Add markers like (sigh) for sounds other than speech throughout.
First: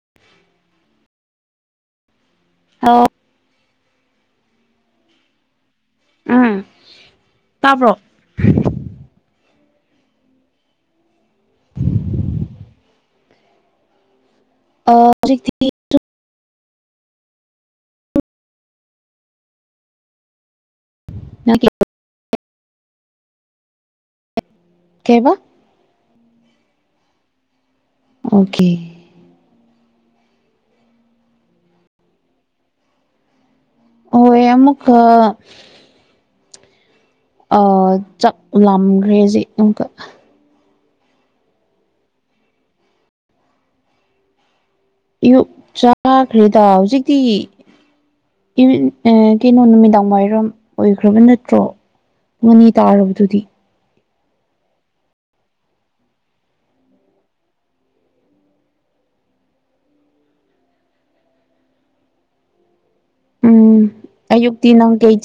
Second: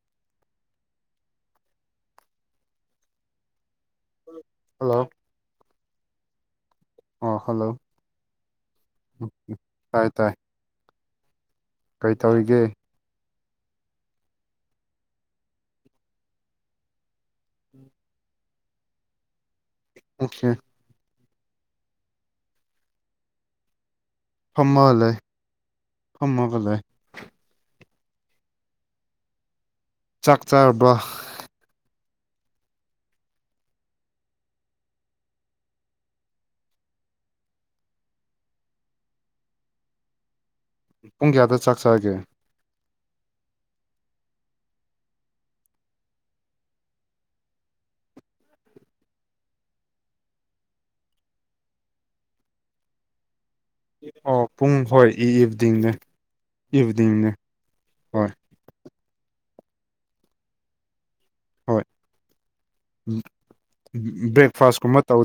(unintelligible) ꯑ (unintelligible) ꯍꯜꯂꯣ ꯎꯝ ꯑꯣ ꯍꯜꯂꯣ ꯇꯥꯕ꯭ꯔꯣ ꯇꯥꯏ ꯇꯥꯏ ꯍ (unintelligible) ꯀꯦꯏ ꯇ꯭ꯔꯤꯒ ꯇꯧꯕꯥ꯫ (inaudible) ꯑꯣꯀꯦ (inaudible) ꯐ꯭ꯍꯃꯒꯥ ꯂꯦꯏ ꯀꯩꯕ ꯐ꯭ꯍꯃꯒꯥ ꯂꯦꯏ꯫ ꯑꯣꯀꯦ ꯆꯛ ꯆꯔꯥ ꯕꯥ꯫ ꯍꯣꯏ ꯑꯃꯨꯀꯥ꯫ ꯆꯥꯛꯂꯝꯂꯝꯈ꯭ꯔꯦꯖꯤꯛ ꯑꯃꯨꯀ ꯄꯨꯡ ꯀꯥꯌꯥꯗꯥ ꯆꯛ ꯆꯥꯒꯦ꯫ ꯑꯌꯨꯛ ꯆꯥꯒ꯭ꯔꯦ ꯗꯥ ꯍꯥꯑꯣꯖꯤꯛ ꯗꯤ ꯏ ꯀꯩꯅꯣ ꯅꯨꯃꯤꯗꯥꯡ ꯋꯥꯏꯔꯝ ꯑꯣꯏꯈ꯭ꯔꯕ ꯅꯠꯇ꯭ꯔꯣ ꯑꯅꯤ ꯇꯥꯔꯕꯗꯨꯗꯤ ꯑꯣ ꯄꯨꯡ ꯍꯣꯏ ꯏꯚꯅꯤꯡꯅꯦ ꯏꯚꯅꯤꯡꯅꯦ ꯍꯣꯏ ꯍꯣꯏ ꯎꯝ ꯎꯝ ꯑꯌꯨꯛꯇꯤ ꯅꯪ ꯀꯩ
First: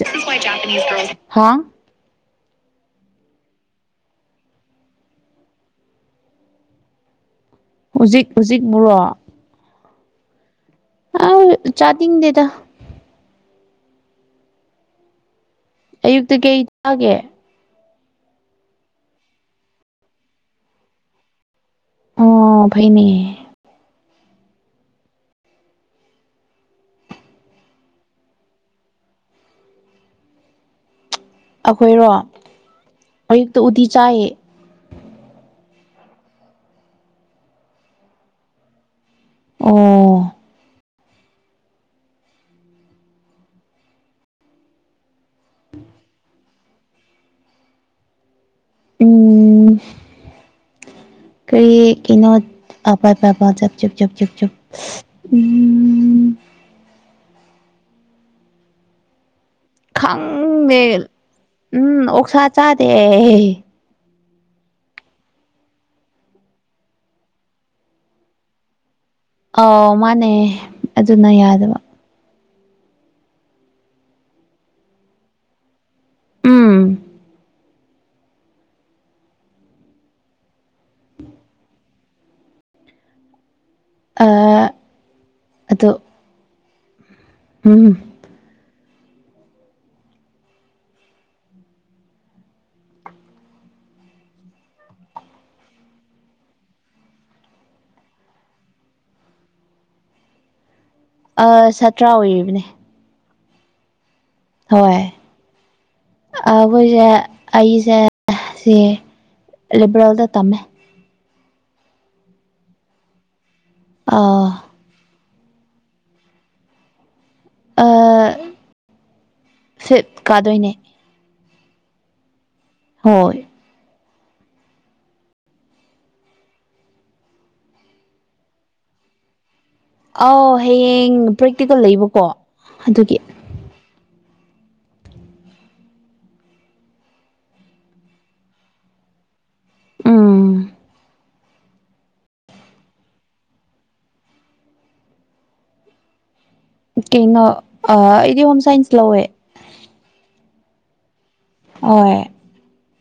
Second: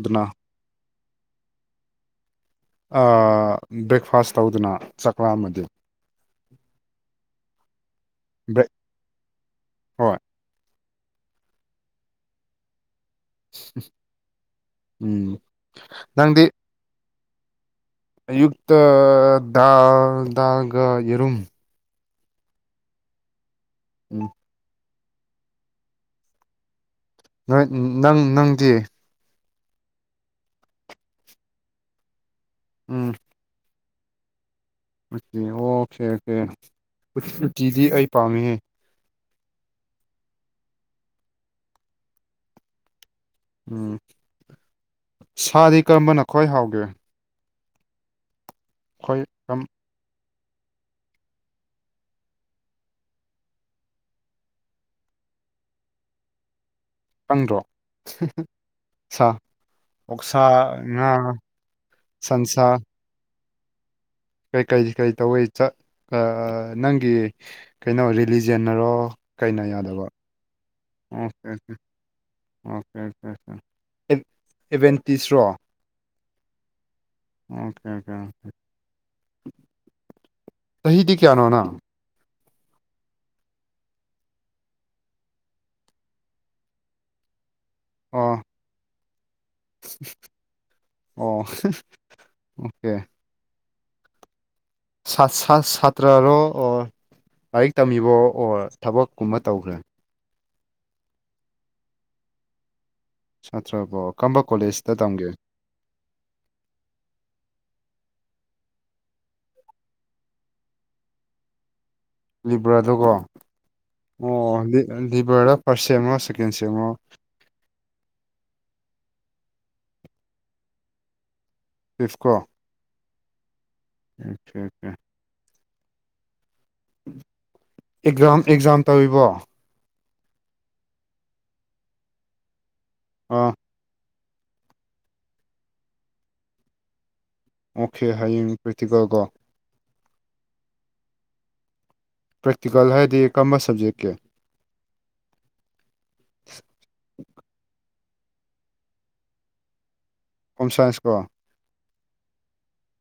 ꯍꯥ ꯑꯥ ꯕ꯭ꯔꯦꯛꯐꯥꯁ ꯇꯧꯗꯅ ꯆꯥꯛ ꯂꯥꯝꯃꯗꯤ ꯍꯧꯖꯤꯛ ꯍꯧꯖꯤꯛ ꯕ꯭ꯔꯦꯛ ꯕꯨꯔꯣ ꯍꯣꯏ ꯑꯩ ꯆꯥꯅꯤꯡꯗꯦꯗ ꯎꯝ ꯑꯌꯨꯛꯇ ꯅꯪꯗꯤ ꯀꯩ ꯇꯥꯒꯦ ꯑꯌꯨꯛꯇ ꯗꯥꯜ ꯗꯥꯜꯒ ꯌꯦꯔꯨꯝ ꯑꯣ ꯐꯩꯅꯦ ꯎꯝ ꯅꯣꯏ ꯅꯪ ꯅꯪꯗꯤ ꯑꯈꯣꯏꯔꯣ ꯎꯝ ꯑꯌꯨꯛꯇ ꯎꯇꯤ ꯆꯥꯌꯦ ꯑꯣꯀꯦ ꯑꯣꯀꯦ ꯎꯇꯤꯗꯤ ꯑꯩ ꯄꯥꯝꯃꯤꯍꯦ ꯑꯣ ꯎꯝ ꯁꯥꯗꯤ ꯀꯔꯝꯕꯅ ꯈ꯭ꯋꯥꯏ ꯍꯥꯎꯒꯦ ꯑꯩꯈꯣꯏ ꯑꯗꯨꯝ ꯎꯝ ꯀꯔꯤ ꯀꯩꯅꯣ ꯑꯄꯥ (unintelligible) ꯄꯕ (unintelligible) ꯎꯝ ꯈꯪꯗ꯭ꯔꯣ ꯁꯥ ꯑꯣꯛꯁꯥ ꯈꯪꯗꯦ ꯉꯥ ꯎꯝ ꯑꯣꯛꯁꯥ ꯁꯟꯁꯥ ꯆꯥꯗꯦ ꯀꯩ ꯀꯔꯤ ꯀꯔꯤ ꯇꯧꯋꯤ ꯆꯥ ꯑ ꯅꯪꯒꯤ ꯀꯩꯅꯣ ꯔꯤꯂꯤꯖꯟꯅꯔꯣ ꯀꯩꯅ ꯑꯧ ꯌꯥꯗꯕ ꯃꯥꯅꯦ ꯑꯗꯨꯅ ꯑꯣꯀꯦ ꯑꯣꯀꯦ ꯌꯥꯗꯕ ꯑꯣꯀꯦ ꯑꯣꯀꯦ ꯑꯣ ꯑꯦꯚꯦꯟꯇꯤꯁꯔꯣ ꯎꯝ ꯑꯣꯀꯦ ꯑꯣꯀꯦ ꯆꯍꯤꯗꯤ ꯀꯌꯥꯅꯣ ꯅꯪ ꯑ ꯑꯘꯨ ꯎꯝ ꯑꯣ ꯑꯣ ꯑꯣꯀꯦ ꯁꯥꯇ꯭ꯔꯔꯣ ꯑꯣꯔ ꯂꯥꯏꯔꯤꯛ ꯇꯝꯃꯤꯕꯣ ꯑꯣꯔ ꯊꯕꯛꯀꯨꯝꯕ ꯇꯧꯒꯔ ꯑꯥ ꯁꯥꯇ꯭ꯔꯥ ꯑꯣꯏꯔꯤꯕꯅꯦ ꯁꯥꯇ꯭ꯔꯕꯣ ꯀꯔꯝꯕ ꯀꯣꯂꯦꯖꯇ ꯍꯣꯏ ꯇꯝꯒꯦ ꯑꯩꯈꯣꯏꯁꯦ ꯑꯩꯁꯦ ꯁꯤ ꯂꯤꯕꯔꯦꯜꯗ ꯇꯝꯃꯦ ꯂꯤꯚꯔꯗꯀꯣ ꯑꯥ ꯑꯣ ꯂꯤꯚꯔꯗ ꯐꯥꯔꯁ ꯁꯦꯠꯃꯣ ꯁꯦꯀꯦꯟ ꯁꯦꯠꯃꯣ ꯑꯤ ꯐꯤꯞ ꯀꯥꯗꯣꯏꯅꯦ ꯕꯤꯐꯀꯣ ꯍꯣꯏ ꯑꯣꯀꯦ ꯑꯣꯀꯦ ꯑꯦꯛꯖꯥꯝ ꯑꯦꯛꯖꯥꯝ ꯇꯧꯔꯤꯕꯣ ꯑꯥꯎ ꯍꯌꯦꯡ ꯄ꯭ꯔꯦꯛꯇꯤꯀꯦꯜ ꯂꯩꯕꯀꯣ ꯑꯗꯨꯒꯤ ꯑꯣ ꯑꯣꯀꯦ ꯍꯌꯦꯡ ꯄ꯭ꯔꯦꯛꯇꯤꯀꯦꯜꯀꯣ ꯎꯝ ꯄ꯭ꯔꯦꯛꯇꯤꯀꯦꯜ ꯍꯥꯏꯗꯤ ꯀꯔꯝꯕ ꯁꯕꯖꯦꯛꯀꯤ (unintelligible) ꯀꯩꯅꯣ ꯑꯩꯗꯤ ꯍꯣꯝ ꯁꯥꯏꯟꯁ ꯂꯧꯋꯦ ꯍꯣꯝ ꯁꯥꯏꯟꯁꯀꯣ ꯑꯥꯏ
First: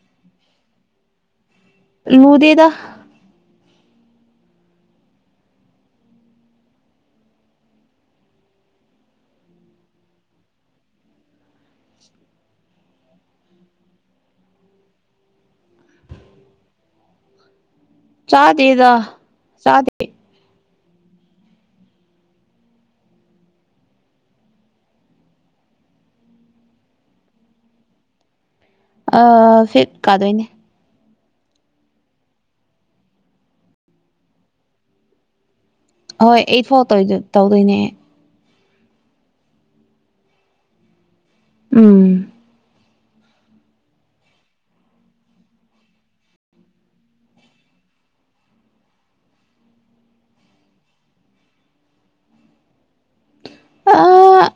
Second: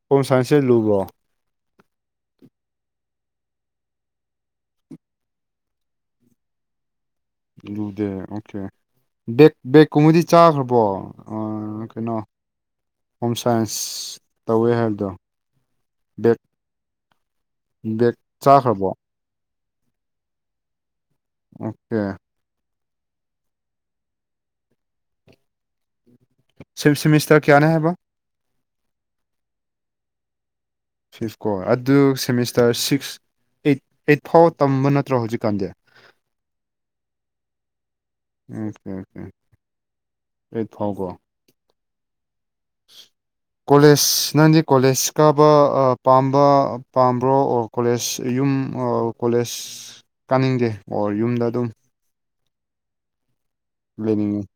ꯍꯣꯝ ꯁꯥꯏꯟꯁꯁꯦ ꯂꯨꯕ꯭ꯔꯣ ꯂꯨꯗꯦꯗ ꯂꯨꯗꯦ ꯑꯣꯀꯦ ꯕꯦꯛ ꯕꯦꯒꯀꯨꯝꯕꯗꯤ ꯆꯥꯈ꯭ꯔꯕꯣ ꯀꯩꯅꯣ ꯍꯣꯝ ꯁꯥꯏꯟꯁ ꯇꯧꯋꯦ ꯍꯥꯏꯕꯗꯣ ꯕꯦꯠ ꯕꯦꯛ ꯆꯥꯈ꯭ꯔꯕꯣ ꯆꯗꯦ ꯑꯣꯀꯦ ꯁꯤꯞ ꯁꯤꯃꯤꯁꯇ꯭ꯔ ꯀꯌꯥꯅꯦ ꯍꯥꯏꯕ ꯑꯥ ꯐꯤꯠ ꯀꯥꯗꯣꯏꯅꯦ ꯐꯤꯐ ꯀꯣ ꯑꯗꯨ ꯁꯦꯃꯤꯁꯇꯔ ꯁꯤꯛꯁ ꯑꯩꯠ ꯑꯩꯠ ꯐꯥꯎ ꯇꯝꯕ ꯅꯠꯇ꯭ꯔꯣ ꯍꯧꯖꯤꯛꯀꯥꯟꯗꯤ ꯍꯣꯏ ꯑꯩꯠꯐꯧ ꯇꯧꯗꯣꯏꯅꯦ ꯑꯣꯀꯦ ꯑꯣꯀꯦ ꯑꯩꯠ ꯐꯥꯎ ꯀꯣ ꯎꯝ (inaudible) ꯀꯣꯂꯦꯖꯅꯪꯗꯤ ꯀꯣꯂꯦꯖ ꯀꯥꯕ ꯄꯥꯝꯕ ꯄꯥꯝꯕ꯭ꯔꯣ ꯑꯣꯔ ꯀꯣꯂꯦꯖ ꯌꯨꯝ ꯀꯣꯂꯦꯖ ꯀꯥꯅꯤꯡꯗꯦ ꯑꯣꯔ ꯌꯨꯝꯗ ꯑꯗꯨꯝ ꯂꯩꯅꯤꯡꯉꯤ ꯑ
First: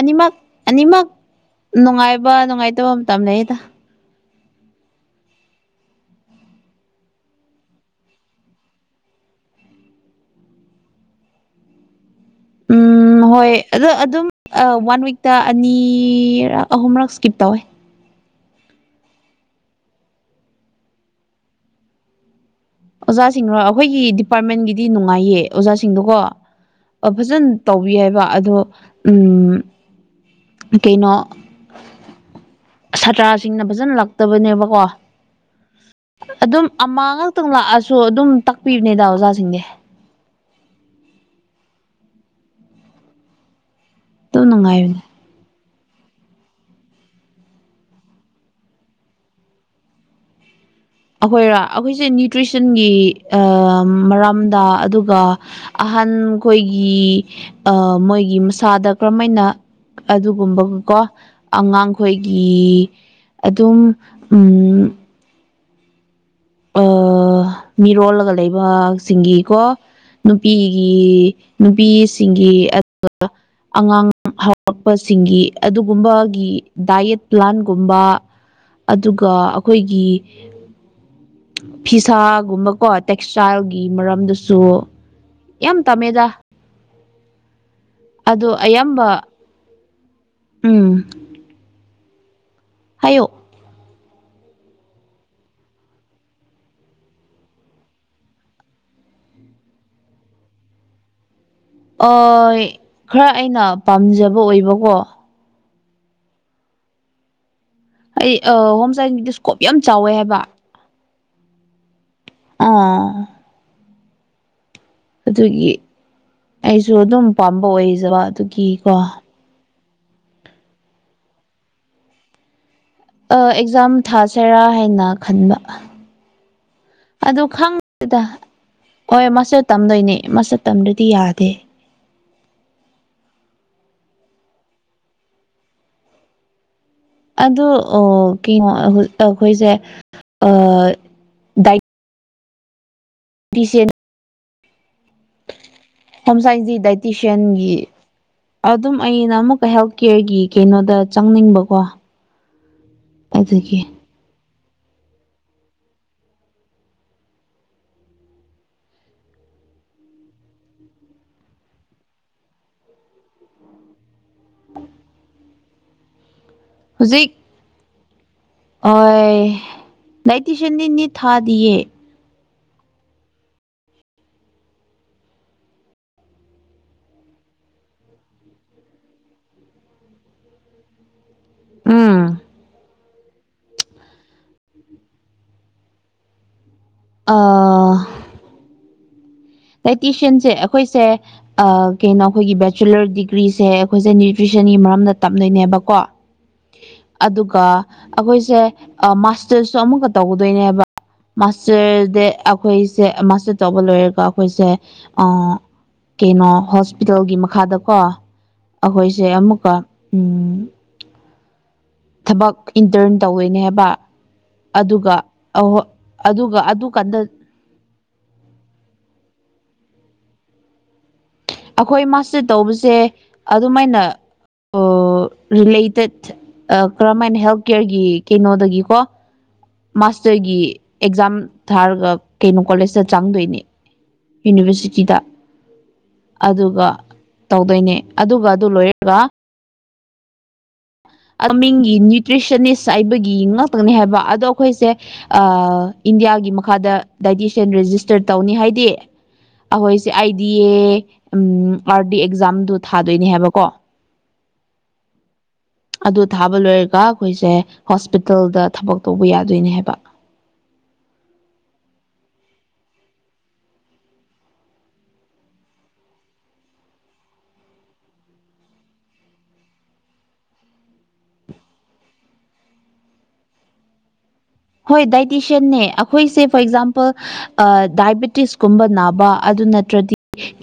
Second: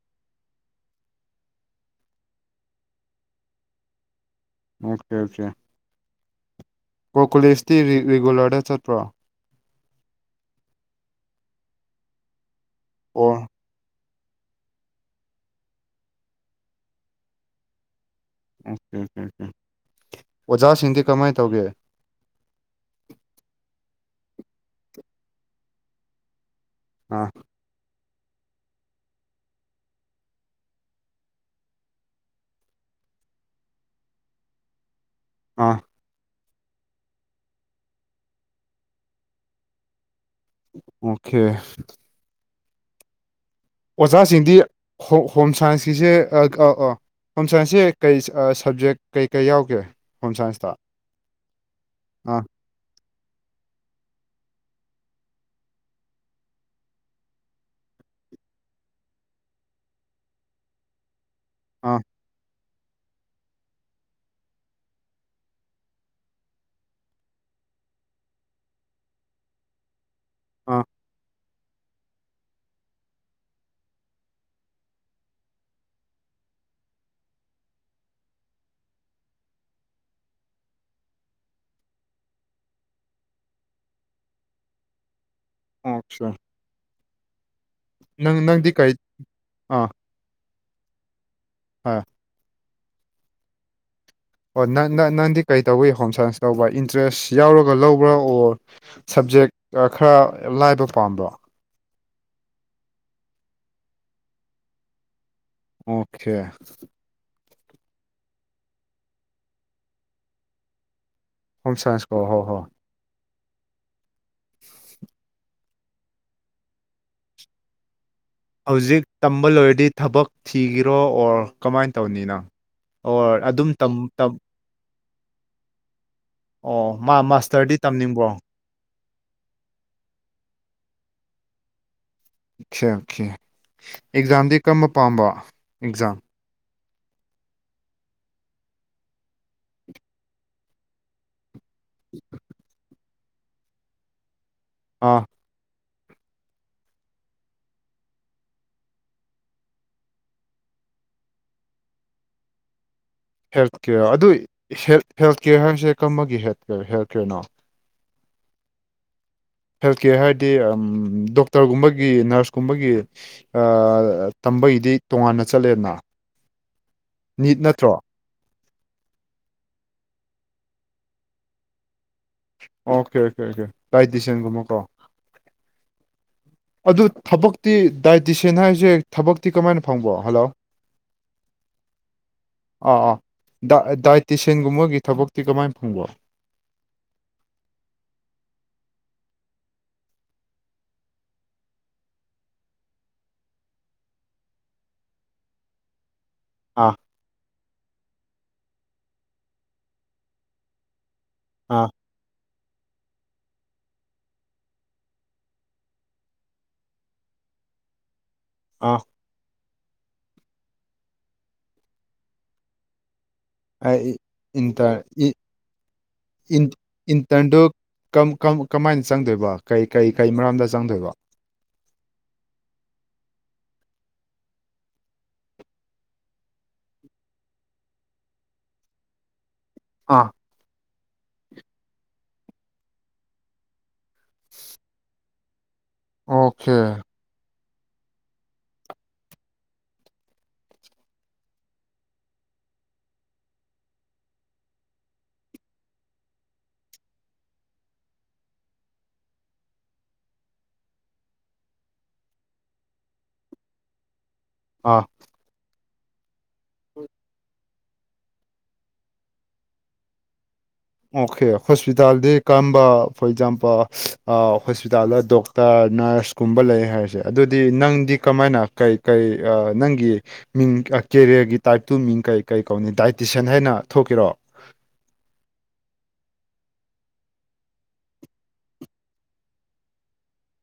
ꯑꯅꯤꯃꯛ ꯑꯅꯤꯃꯛ ꯅꯨꯡꯉꯥꯏꯕ ꯅꯨꯡꯉꯥꯏꯇꯕ ꯃꯇꯝ ꯂꯩꯑꯗ ꯑꯣꯀꯦ ꯑꯣꯀꯦ ꯀꯣꯀꯨꯂꯤꯁꯇꯤꯔꯤ ꯔꯤꯒꯨꯂꯔꯗ ꯆꯠꯄ꯭ꯔꯣ ꯎꯝ ꯑꯣ ꯍꯣꯏ ꯑꯗꯣ ꯑꯗꯨꯝ ꯋꯥꯟ ꯋꯤꯛꯇ ꯑꯅꯤꯔꯛ ꯑꯍꯨꯝꯔꯛ ꯁ꯭ꯀꯤꯞ ꯇꯧꯋꯦ ꯎ (unintelligible) ꯑꯣꯖꯥꯁꯤꯡꯗꯤ ꯀꯃꯥꯏꯅ ꯇꯧꯒꯦ ꯑꯣꯖꯥꯁꯤꯡꯔꯣ ꯑꯩꯈꯣꯏꯒꯤ ꯗꯤꯄꯥꯔꯠꯃꯦꯟꯒꯤꯗꯤ ꯅꯨꯡꯉꯥꯏꯌꯦ ꯑꯣꯖꯥꯁꯤꯡꯗꯣꯀꯣ ꯑꯥ ꯐꯖꯅ ꯇꯧꯕꯤ ꯍꯥꯏꯕ ꯑꯗꯣ ꯎꯝ ꯀꯩꯅꯣ ꯁꯥꯇ꯭ꯔꯥꯁꯤꯡꯅ ꯐꯖꯅ ꯂꯥꯛꯇꯕꯅꯦꯕꯀꯣ ꯑꯥ ꯑꯗꯨꯝ ꯑꯃ ꯉꯥꯛꯇꯪ ꯂꯥꯛꯑꯁꯨ ꯑꯗꯨꯝ ꯇꯥꯛꯄꯤꯕꯅꯦꯗ ꯑꯣꯖꯥꯁꯤꯡ ꯑꯣꯀꯦ ꯑꯗꯨꯝ ꯑꯣꯖꯥꯁꯤꯡꯗꯤ ꯅꯨꯡꯉꯥꯏꯕꯅꯦ ꯍꯣꯝ ꯁꯥꯏꯟꯁꯀꯤꯁꯦ ꯑꯥ ꯑꯥ ꯍꯣꯝ ꯁꯥꯏꯟꯁꯁꯦ ꯀꯩ ꯁꯕꯖꯦꯛ ꯀꯩꯀꯩ ꯌꯥꯎꯒꯦ ꯍꯣꯝ ꯁꯥꯏꯟꯁꯇ ꯑꯩꯈꯣꯏꯔ ꯑꯩꯈꯣꯏꯁꯦ ꯑꯥ ꯅꯌꯨꯇꯔꯤꯁꯟ ꯏꯆꯤꯟꯒꯤ ꯃꯔꯝꯗ ꯑꯗꯨꯒ ꯑꯍꯟꯈꯣꯏꯒꯤ ꯑ ꯃꯣꯏꯒꯤ ꯃꯁꯥꯗ ꯀꯔꯝꯍꯥꯏꯅ ꯑꯗꯨꯒꯨꯝꯕꯒ ꯀꯣ ꯑꯥ ꯑꯉꯥꯡꯈꯣꯏꯒꯤ ꯑꯗꯨꯝ ꯎꯝ ꯑꯣ ꯃꯤꯔꯣꯜꯂꯒ ꯂꯩꯕꯁꯤꯡꯒꯤꯀꯣ ꯑꯥ ꯅꯨꯄꯤꯒꯤ ꯅꯨꯄꯤꯁꯤꯡꯒꯤ ꯑꯗꯨꯒ ꯑꯉꯥꯡ ꯍꯧꯔꯛꯄꯁꯤꯡꯒꯤ ꯑꯗꯨꯒꯨꯝꯕꯒꯤ ꯗꯥꯏꯌꯦꯠ ꯄ꯭ꯂꯥꯟꯒꯨꯝꯕ ꯑꯗꯨꯒ ꯑꯈꯣꯏꯒꯤ ꯐꯤꯁꯥꯒꯨꯝꯕꯀꯣ ꯇꯦꯛꯁꯇꯥꯏꯜꯒꯤ ꯃꯔꯝꯗꯁꯨ ꯌꯥꯝ ꯇꯝꯃꯦꯗ ꯑꯣꯀꯦ ꯅꯪ ꯑꯗꯣ ꯅꯪꯗꯤ ꯀꯩ ꯑꯌꯥꯝꯕ ꯑꯥ ꯎꯝ ꯑꯥ ꯍꯥꯏꯌꯣ ꯑꯣ ꯅ ꯅꯪꯗꯤ ꯀꯩ ꯇꯧꯋꯏ ꯍꯣꯝ ꯁꯥꯏꯟꯁ ꯇꯧꯕ ꯏꯟꯇꯔꯦꯁ ꯌꯥꯎꯔꯒ ꯂꯧꯕ꯭ꯔꯥ ꯑꯣꯔ ꯁꯕꯖꯦꯛ ꯈꯔ ꯂꯥꯏꯕ ꯄꯥꯝꯕ꯭ꯔꯣ ꯑꯣꯏ ꯈꯔ ꯑꯩꯅ ꯄꯥꯝꯖꯕ ꯑꯣꯏꯕꯀꯣ ꯑꯣꯀꯦ ꯑꯩ ꯍꯣꯝ ꯁꯥꯏꯟꯁ ꯁꯀꯣꯞ ꯌꯥꯝ ꯆꯥꯎꯋꯦ ꯍꯥꯏꯕ ꯍꯣꯝ ꯁꯥꯏꯟꯁ ꯀꯣ ꯍꯣ ꯍꯣ ꯑꯥ ꯑꯗꯨꯒꯤ ꯑꯩꯁꯨ ꯑꯗꯨꯝ ꯄꯥꯝꯕ ꯑꯣꯏꯖꯕ ꯑꯗꯨ ꯍꯧꯖꯤꯛ ꯇꯝꯕ ꯂꯣꯏꯔꯗꯤ ꯊꯕꯛ ꯊꯤꯒꯦꯔꯣ ꯑꯣꯔ ꯀꯃꯥꯏꯅ ꯇꯧꯅꯤ ꯅꯪ ꯑꯣꯔ ꯑꯗꯨꯝ ꯑꯦꯛꯖꯥꯝ ꯇꯝ ꯇꯝ ꯊꯥꯁꯤꯔꯥ ꯍꯥꯏꯅ ꯈꯟꯕ ꯑꯣ ꯃꯥ ꯑꯗꯨ ꯃꯥꯁꯇꯔꯗꯤ ꯈꯪꯗꯦꯗ ꯇꯝꯅꯤꯡꯕ꯭ꯔꯣ ꯍꯣꯏ ꯃꯁꯇꯔ ꯇꯝꯗꯣꯏꯅꯦ ꯃꯁꯇꯔ ꯇꯝꯗꯔꯗꯤ ꯌꯥꯗꯦ ꯑꯣ ꯀꯦ ꯑꯣꯀꯦ ꯑꯦꯛꯖꯥꯝꯗꯤ ꯀꯔꯝꯕ ꯄꯥꯝꯕ ꯑꯦꯛꯖꯥꯝ ꯑꯗꯣ ꯑꯣ ꯀꯩꯅꯣ ꯑꯩꯈꯣꯏꯁꯦ (unintelligible) ꯄꯤꯁꯦ ꯑꯥ ꯍꯣꯝ ꯁꯥꯏꯟꯁꯇꯤ ꯗꯥꯏꯇꯤꯁꯤꯌꯥꯟꯒꯤ ꯑꯗꯨꯝ ꯑꯩꯅ ꯑꯃꯨꯛꯀ ꯍꯦꯜꯊ ꯀꯦꯌꯔꯒꯤ ꯀꯩꯅꯣꯗ ꯆꯪꯅꯤꯡꯕꯀꯣ (inaudible) ꯍꯦꯜꯊ ꯑꯗꯨꯒꯤ ꯀꯦꯌꯔ ꯑꯗꯨ ꯍꯦꯜꯊ ꯀꯦꯌꯔ ꯍꯥꯏꯔꯤꯁꯦ ꯀꯔꯝꯕꯒꯤ ꯍꯦꯜꯊ ꯍꯦꯜꯊ ꯀꯦꯌꯔꯅꯣ ꯍꯦꯜꯊ ꯀꯦꯌꯔ ꯍꯥꯏꯔꯗꯤ ꯗꯣꯛꯇꯔꯒꯨꯝꯕꯒꯤ ꯅꯔꯁ ꯀꯨꯝꯕꯒꯤ ꯑ ꯇꯝꯕꯒꯤꯗꯤ ꯇꯣꯉꯥꯟꯅ ꯆꯠꯂꯦꯅ ꯍꯧꯖꯤꯛ ꯅꯤꯠ ꯅꯠꯇ꯭ꯔꯣ ꯑꯣꯏꯌꯦ ꯗꯥꯏꯇꯤꯁꯤꯌꯥꯟꯗꯤ ꯅꯤꯠ ꯊꯥꯗꯤꯌꯦ ꯑꯣꯀꯦ ꯑꯣꯀꯦ ꯑꯣꯀꯦ ꯗꯥꯢꯇꯤꯁꯤꯌꯥꯟꯒꯨꯝꯕꯀꯣ ꯑꯗꯨ ꯊꯕꯛꯇꯤ ꯗꯥꯏꯇꯤꯁꯤꯌꯥꯟ ꯍꯥꯏꯁꯦ ꯊꯕꯛꯇꯤ ꯀꯃꯥꯏꯅ ꯐꯪꯕ ꯍꯜꯂꯣ ꯎꯝ ꯑꯥ ꯑꯥ ꯗꯥꯏꯇꯁꯤꯟꯒꯨꯝꯕꯒꯤ ꯊꯕꯛꯇꯤ ꯀꯃꯥꯏꯅ ꯐꯪꯕꯔꯣ ꯑꯥ ꯗꯥꯏꯇꯤꯁꯤꯌꯟꯁꯦ ꯑꯩꯈꯣꯏꯁꯦ ꯀꯩꯅꯣ ꯑꯩꯈꯣꯏꯒꯤ ꯕꯦꯆꯨꯂꯔ ꯗꯤꯒ꯭ꯔꯤꯁꯦ ꯑꯩꯈꯣꯏꯁꯦ ꯅ꯭ꯌꯨꯇ꯭ꯔꯤꯁꯟꯒꯤ ꯃꯔꯝꯗ ꯇꯝꯗꯣꯏꯅꯦꯕꯀꯣ ꯑꯥ ꯑꯗꯨꯒ ꯑꯩꯈꯣꯏꯁꯦ ꯃꯥꯁꯇꯔꯁꯁꯨ ꯑꯃꯨꯛꯀ ꯇꯧꯒꯗꯣꯏꯅꯦꯕ (unintelligible) ꯑꯥ ꯑꯩꯈꯣꯏꯁꯦ ꯀꯩꯅꯣ ꯍꯣꯁꯄꯤꯇꯥꯜꯒꯤ ꯃꯈꯥꯗꯀꯣ ꯑꯥ ꯑꯩꯈꯣꯏ ꯑꯃꯨꯛ ꯎꯝ ꯊꯕꯛ ꯏꯟꯇꯔꯟ ꯇꯧꯅꯦ ꯑꯩ ꯏꯟꯇꯔ ꯑꯗꯨꯒ ꯏ ꯑꯣꯏ ꯑꯗꯨꯒ ꯏꯟ ꯑꯗꯨ ꯀꯥꯟꯗ (unintelligible) ꯀꯃꯥꯏꯅ ꯆꯪꯗꯣꯏꯕ ꯀꯩ ꯀꯩ ꯀꯩ ꯃꯔꯝꯗ ꯆꯪꯗꯣꯏꯕ ꯑꯩꯈꯣꯏ ꯃꯥꯁꯇꯔ ꯇꯧꯕꯁꯦ ꯑꯗꯨꯝꯥꯏꯅ ꯔꯤꯂꯦꯇꯦꯠ ꯀꯔꯝꯥꯏꯅ ꯍꯦꯜꯊ ꯀꯦꯌꯔꯒꯤ ꯀꯩꯅꯣꯗꯒꯤꯀꯣ ꯑꯥ ꯃꯥꯁꯇꯔꯒꯤ ꯑꯦꯛꯖꯥꯝ ꯊꯥꯔꯒ ꯀꯩꯅꯣ ꯀꯣꯂꯦꯖꯇ ꯆꯪꯗꯣꯏꯅꯦ ꯌꯨꯅꯤꯚꯔꯁꯤꯇꯤꯗ ꯑꯣꯀꯦ ꯑꯗꯨꯒ ꯇꯧꯗꯣꯏꯅꯦ ꯑꯗꯨꯒ ꯑꯗꯨ ꯂꯣꯏꯔꯒ (unintelligible) ꯃꯤꯡꯒꯤ ꯅ꯭ꯌꯨꯇ꯭ꯔꯤꯁꯅꯤꯁ ꯍꯥꯏꯕꯒꯤ ꯉꯥꯛꯇꯅꯤ ꯍꯥꯏꯕ ꯑꯗꯣ ꯑꯩꯈꯣꯏꯁꯦ ꯑ ꯏꯟꯗꯤꯌꯥꯒꯤ ꯃꯈꯥꯗ ꯗꯥꯏꯇꯤꯁꯌꯥꯟ ꯔꯦꯖꯤꯁꯇꯔ ꯇꯧꯅꯤ ꯍꯥꯏꯗꯤ ꯑꯩꯈꯣꯏꯁꯦ I D A um R D ꯑꯦꯛꯖꯥꯝꯗꯨ ꯊꯥꯗꯣꯏꯅꯦ ꯍꯥꯏꯕꯀꯣ ꯑꯥ ꯑꯗꯨ ꯊꯥꯕ ꯂꯣꯏꯔꯒ ꯑꯩꯈꯣꯏꯁꯦ ꯍꯣꯁꯄꯤꯇꯥꯜꯗ ꯊꯕꯛ ꯇꯧꯕ ꯌꯥꯗꯣꯏꯅꯦ ꯍꯥꯏꯕ ꯑꯣꯀꯦ ꯍꯣꯁꯄꯤꯇꯥꯜꯗꯤ ꯀꯔꯝꯕ ꯐꯣꯔ ꯑꯦꯛꯖꯥꯝꯄꯜ ꯍꯣꯁꯄꯤꯇꯥꯜꯗ ꯗꯣꯛꯇꯔ ꯅꯔꯁꯀꯨꯝꯕ ꯂꯩ ꯍꯥꯏꯔꯤꯁꯦ ꯑꯗꯨꯗꯤ ꯅꯪꯗꯤ ꯀꯃꯥꯏꯅ ꯀꯩ ꯀꯩ ꯅꯪꯒꯤ ꯃꯤꯡ ꯀꯦꯔꯤꯌꯔꯒꯤ ꯇꯥꯏꯞꯇꯨ ꯃꯤꯡ ꯀꯩ ꯀꯩ ꯀꯧꯅꯤ ꯗꯥꯏꯇꯤꯁꯤꯌꯥꯟ ꯍꯥꯏꯅ ꯊꯣꯛꯀꯔꯣ ꯍꯣꯏ ꯗꯥꯏꯇꯤꯁꯤꯌꯥꯟꯅꯦ ꯑꯩꯈꯣꯏꯁꯦ ꯐꯣꯔ ꯑꯦꯛꯖꯥꯝꯄꯜ ꯗꯥꯏꯕꯦꯇꯤꯁꯀꯨꯝꯕ ꯅꯥꯕ ꯑꯗꯨ ꯅꯠꯇ꯭ꯔꯗꯤ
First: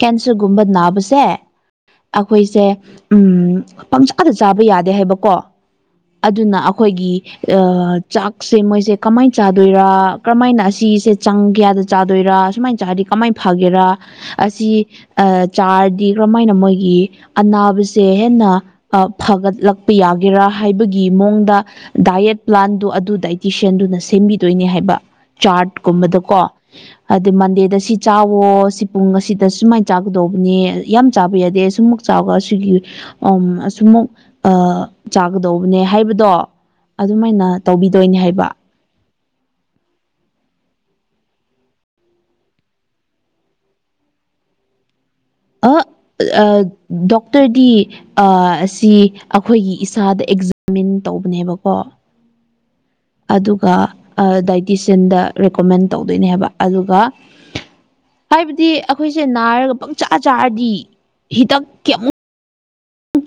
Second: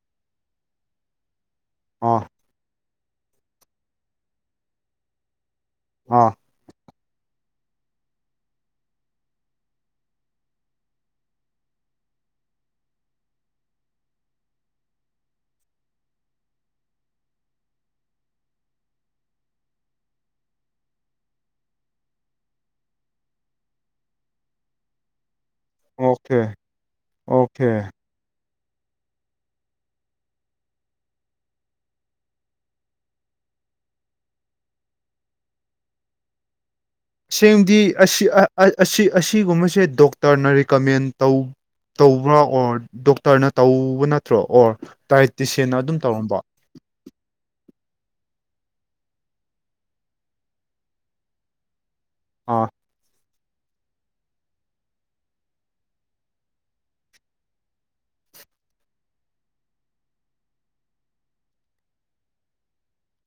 ꯀꯦꯟꯁꯔꯒꯨꯝꯕ ꯅꯥꯕꯁꯦ ꯑꯥ ꯑꯩꯈꯣꯏꯁꯦ ꯎꯝ ꯄꯪꯆꯥꯥꯗ ꯆꯥꯕ ꯌꯥꯗꯦ ꯍꯥꯏꯕꯀꯣ ꯑꯥ ꯑꯗꯨꯅ ꯑꯩꯈꯣꯏꯒꯤ ꯆꯥꯛ ꯁꯦ ꯃꯣꯏꯁꯦ ꯀꯃꯥꯏꯅ ꯆꯥꯗꯣꯏꯔꯥ ꯀꯔꯃꯥꯏꯅ ꯑꯁꯤꯁꯦ ꯆꯪ ꯀꯌꯥꯗ ꯆꯥꯗꯣꯏꯔꯥ ꯁꯨꯃꯥꯏꯅ ꯆꯥꯔꯗꯤ ꯀꯃꯥꯏꯅ ꯐꯒꯦꯔꯥ ꯑꯁꯤ ꯑ ꯆꯥꯔꯗꯤ ꯀꯔꯝꯍꯥꯏꯅ ꯃꯣꯏꯒꯤ ꯑꯅꯥꯕꯁꯦ ꯍꯦꯟꯅ ꯑ ꯐꯒꯠꯂꯛꯄ ꯌꯥꯒꯦꯔꯥ ꯍꯥꯏꯕꯒꯤ ꯃꯑꯣꯡꯗ ꯗꯥꯏꯌꯦꯠ ꯄ꯭ꯂꯥꯟꯗꯨ ꯑꯗꯨꯗ ꯇꯤꯁꯟꯗꯨꯅ ꯁꯦꯝꯕꯤꯗꯣꯏꯅꯦ ꯍꯥꯏꯕ ꯑꯣꯀꯦ ꯆꯥꯔꯠꯀꯨꯝꯕꯗꯀꯣ ꯑꯗ ꯑꯣꯀꯦ ꯃꯟꯗꯦꯗ ꯆꯥꯎꯋꯣ ꯁꯤ ꯄꯨꯡ ꯑꯁꯤꯗ ꯁꯨꯃꯥꯏꯅ ꯆꯥꯒꯗꯧꯕꯅꯤ ꯌꯥꯝ ꯆꯥꯕ ꯌꯥꯗꯦ ꯁꯤꯃꯨꯛ ꯆꯥꯎꯔꯒ ꯁꯤ ꯑꯣ ꯑꯁꯨꯃꯨꯛ ꯑ ꯆꯥꯒꯗꯧꯕꯅꯦ ꯍꯥꯏꯕꯗꯣ ꯑꯗꯨꯃꯥꯏꯅ ꯁꯦꯝꯗꯤ ꯇꯧꯕꯤꯗꯣꯏꯅꯦ ꯑꯁꯤ ꯍꯥꯏꯕ ꯑ- ꯑꯁꯤ ꯑꯁꯤꯒꯨꯝꯕꯁꯦ ꯗꯣꯛꯇꯔꯅ ꯔꯤꯀꯃꯦꯟ ꯇꯧ ꯇꯧꯕ꯭ꯔꯥ ꯑꯣꯔ ꯗꯣꯛꯇꯔꯅ ꯇꯧꯕ ꯅꯠꯇ꯭ꯔꯣ ꯑꯣꯔ ꯗꯥꯏꯇꯤꯁꯤꯌꯥꯟꯅ ꯑꯠ ꯑꯗꯨꯝ ꯇꯧꯔꯝꯕ ꯑ ꯗꯣꯛꯇꯔꯗꯤ ꯑ ꯑꯁꯤ ꯑꯩꯈꯣꯏꯒꯤ ꯏꯁꯥꯗ ꯑꯦꯛꯖꯥꯃꯤꯟ ꯇꯧꯕꯅꯦꯕꯀꯣ ꯑꯥ ꯑꯗꯨꯒ ꯑ ꯗꯥꯏꯇꯤꯁꯤꯟꯗ ꯔꯦꯀꯣꯃꯦꯟ ꯇꯧꯗꯣꯏꯅꯦ ꯍꯥꯏꯕ ꯑꯗꯨꯒ ꯍꯥꯏꯕꯗꯤ ꯑꯩꯈꯣꯏꯁꯦ ꯅꯥꯔꯒ ꯄꯪꯆꯥꯥ ꯆꯥꯔꯗꯤ ꯍꯤꯗꯛꯀꯤ ꯑꯃꯨꯛ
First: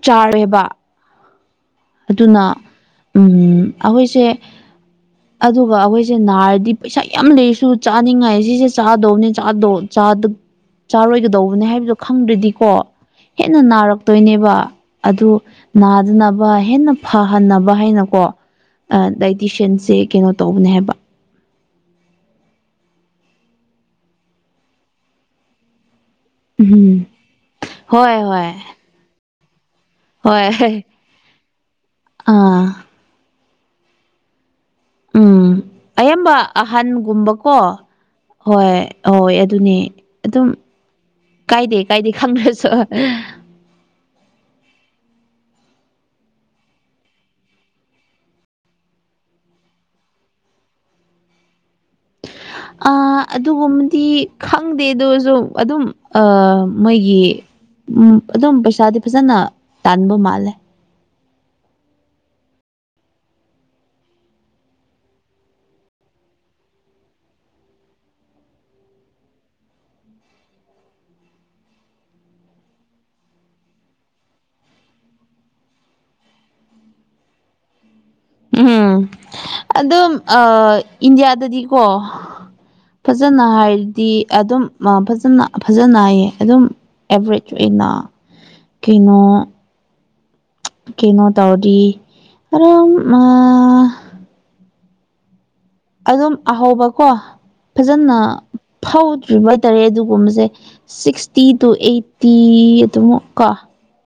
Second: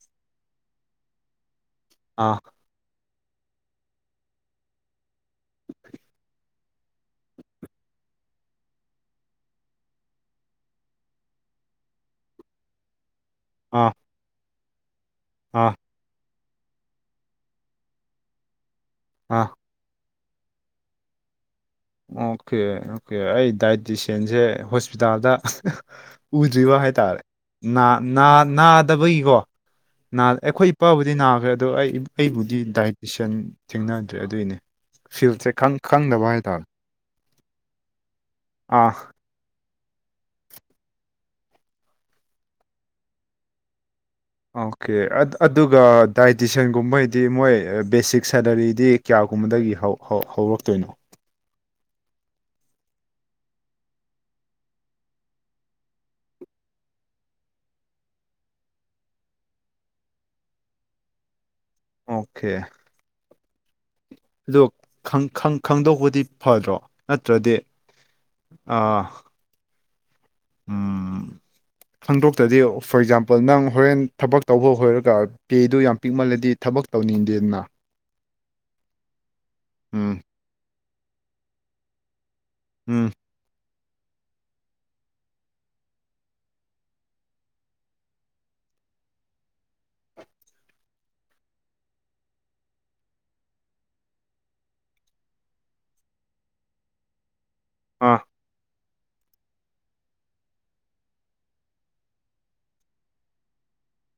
ꯆꯥꯔꯦꯕ ꯑꯥ ꯑꯗꯨꯅ ꯎꯝ ꯑꯩꯈꯣꯏꯁꯦ (inaudible) ꯑꯗꯨꯒ ꯑꯩꯈꯣꯏꯁꯦ ꯅꯥꯔꯗꯤ ꯄꯩꯁꯥ ꯌꯥꯝ ꯂꯩꯔꯁꯨ ꯆꯥꯅꯤꯡꯉꯥꯏ ꯁꯤꯁꯦ ꯆꯥꯗꯧꯕꯅꯦ ꯆꯥꯗꯣ ꯆꯥꯔꯣꯏꯒꯗꯧꯕꯅꯦ ꯍꯥꯏꯕꯗꯣ ꯈꯪꯗ꯭꯭ꯔꯗꯤꯀꯣ ꯍꯦꯟꯅ ꯑꯥ ꯅꯥꯔꯛꯇꯣꯏꯅꯦꯕ ꯑꯗꯨ ꯑꯥ ꯅꯥꯗꯅꯕ ꯍꯦꯟꯅꯥ ꯐꯍꯟꯅꯕꯥ ꯍꯥꯏꯅꯀꯣ ꯗꯥꯏꯇꯤꯁꯟꯁꯦ ꯀꯩꯅꯣ ꯇꯧꯕꯅꯦ ꯍꯥꯏꯕ ꯑꯣꯀꯦ ꯑꯣꯀꯦ ꯑꯩ ꯗꯥꯏꯇꯁꯤꯌꯥꯟꯁꯦ ꯍꯣꯁꯄꯤꯇꯥꯜꯗ ꯎꯗ꯭ꯔꯤꯕ ꯎꯝ ꯍꯥꯏꯇꯥꯔꯦ ꯅꯥ ꯍꯣꯏ ꯅꯥ ꯍꯣꯏ ꯅꯥꯗꯕꯒꯤꯀꯣ ꯍꯣꯏ ꯑꯩꯈꯣꯏ ꯏꯄꯥꯕꯨꯗꯤ ꯅꯥꯈ꯭ꯔꯦ ꯑꯗꯣ ꯑꯩ ꯑꯩꯕꯨꯗꯤ ꯑꯥ ꯗꯥꯏꯇꯁꯤꯌꯥꯟ ꯊꯦꯡꯅꯗ꯭ꯔꯦ ꯑꯗꯨꯏꯅꯦ ꯐꯤꯜꯆꯦ ꯈꯪ ꯈꯪꯗꯕ ꯍꯥꯏꯇꯥꯔꯦ ꯍꯟꯒꯨꯝꯕꯀꯣ ꯍꯣꯏ ꯑꯥ ꯍꯣꯏ ꯑꯗꯨꯅꯤ ꯑꯗꯨꯝ ꯀꯥꯏꯗꯦ ꯀꯥꯏꯗꯦ ꯈꯪꯗ꯭ꯔꯁꯣ ꯑꯣꯀꯦ ꯑꯠ ꯑꯗꯨꯒ ꯗꯥꯏꯇꯤꯁꯟꯒꯨꯝꯕꯩꯗꯤ ꯃꯣꯏ ꯕꯦꯁꯤꯛ ꯁꯦꯂꯔꯤꯗꯤ ꯀꯌꯥꯒꯨꯝꯕꯗꯒꯤ ꯍꯧ ꯍꯧ ꯍꯧꯔꯛꯇꯣꯏꯅꯣ ꯑ ꯑꯗꯨꯒꯨꯝꯕꯗꯤ ꯈꯪꯗꯦ ꯑꯗꯨꯖꯨ ꯑꯗꯨꯝ ꯑ ꯃꯣꯏꯒꯤ ꯎꯝ ꯑꯗꯨꯝ ꯄꯩꯁꯥꯗꯤ ꯐꯖꯅ ꯇꯥꯟꯕ ꯃꯥꯜꯂꯦ ꯑꯣꯀꯦ ꯑꯗꯨ ꯈꯪ ꯈꯪ ꯈꯪꯗꯣꯛꯄꯗꯤ ꯐꯗ꯭ꯔꯣ ꯅꯠꯇ꯭ꯔꯗꯤ ꯑ ꯎꯝ ꯈꯪꯗꯣꯛꯇ꯭ꯔꯗꯤ ꯐꯣꯔ ꯑꯦꯛꯖꯥꯝꯄꯜ ꯅꯪ ꯍꯣꯔꯦꯟ ꯊꯕꯛ ꯇꯧꯕ ꯍꯣꯏꯔꯒ ꯄꯦꯗꯨ ꯌꯥꯝ ꯄꯤꯛꯃꯜꯂꯗꯤ ꯊꯕꯛ ꯇꯧꯅꯤꯡꯗꯦꯅ ꯎꯝ ꯑꯗꯨꯝ ꯑ ꯏꯟꯗꯤꯌꯥꯗꯗꯤꯀꯣ ꯎꯝ ꯐꯖꯅ ꯍꯥꯏꯔꯗꯤ ꯑꯗꯨꯝ ꯐꯖꯅ ꯐꯖꯅ ꯍꯥꯏꯌꯦ ꯑꯗꯨꯝ ꯑꯦꯕꯔꯦꯖ ꯑꯣꯏꯅ ꯀꯩꯅꯣ ꯀꯩꯅꯣ ꯇꯥꯎꯔꯗꯤ ꯑꯗꯨꯝ ꯑ ꯑꯗꯨꯝ ꯑꯍꯥꯎꯕꯀꯣ ꯐꯖꯅ ꯑꯥ ꯐꯧꯗ꯭ꯔꯤꯕ ꯍꯥꯏꯇꯔꯦ ꯑꯗꯨꯒꯨꯝꯕꯁꯦ ꯁꯤꯛꯁꯇꯤ ꯇꯨ ꯑꯩꯠꯇꯤ ꯑꯗꯨꯃꯨꯛ ꯀꯣ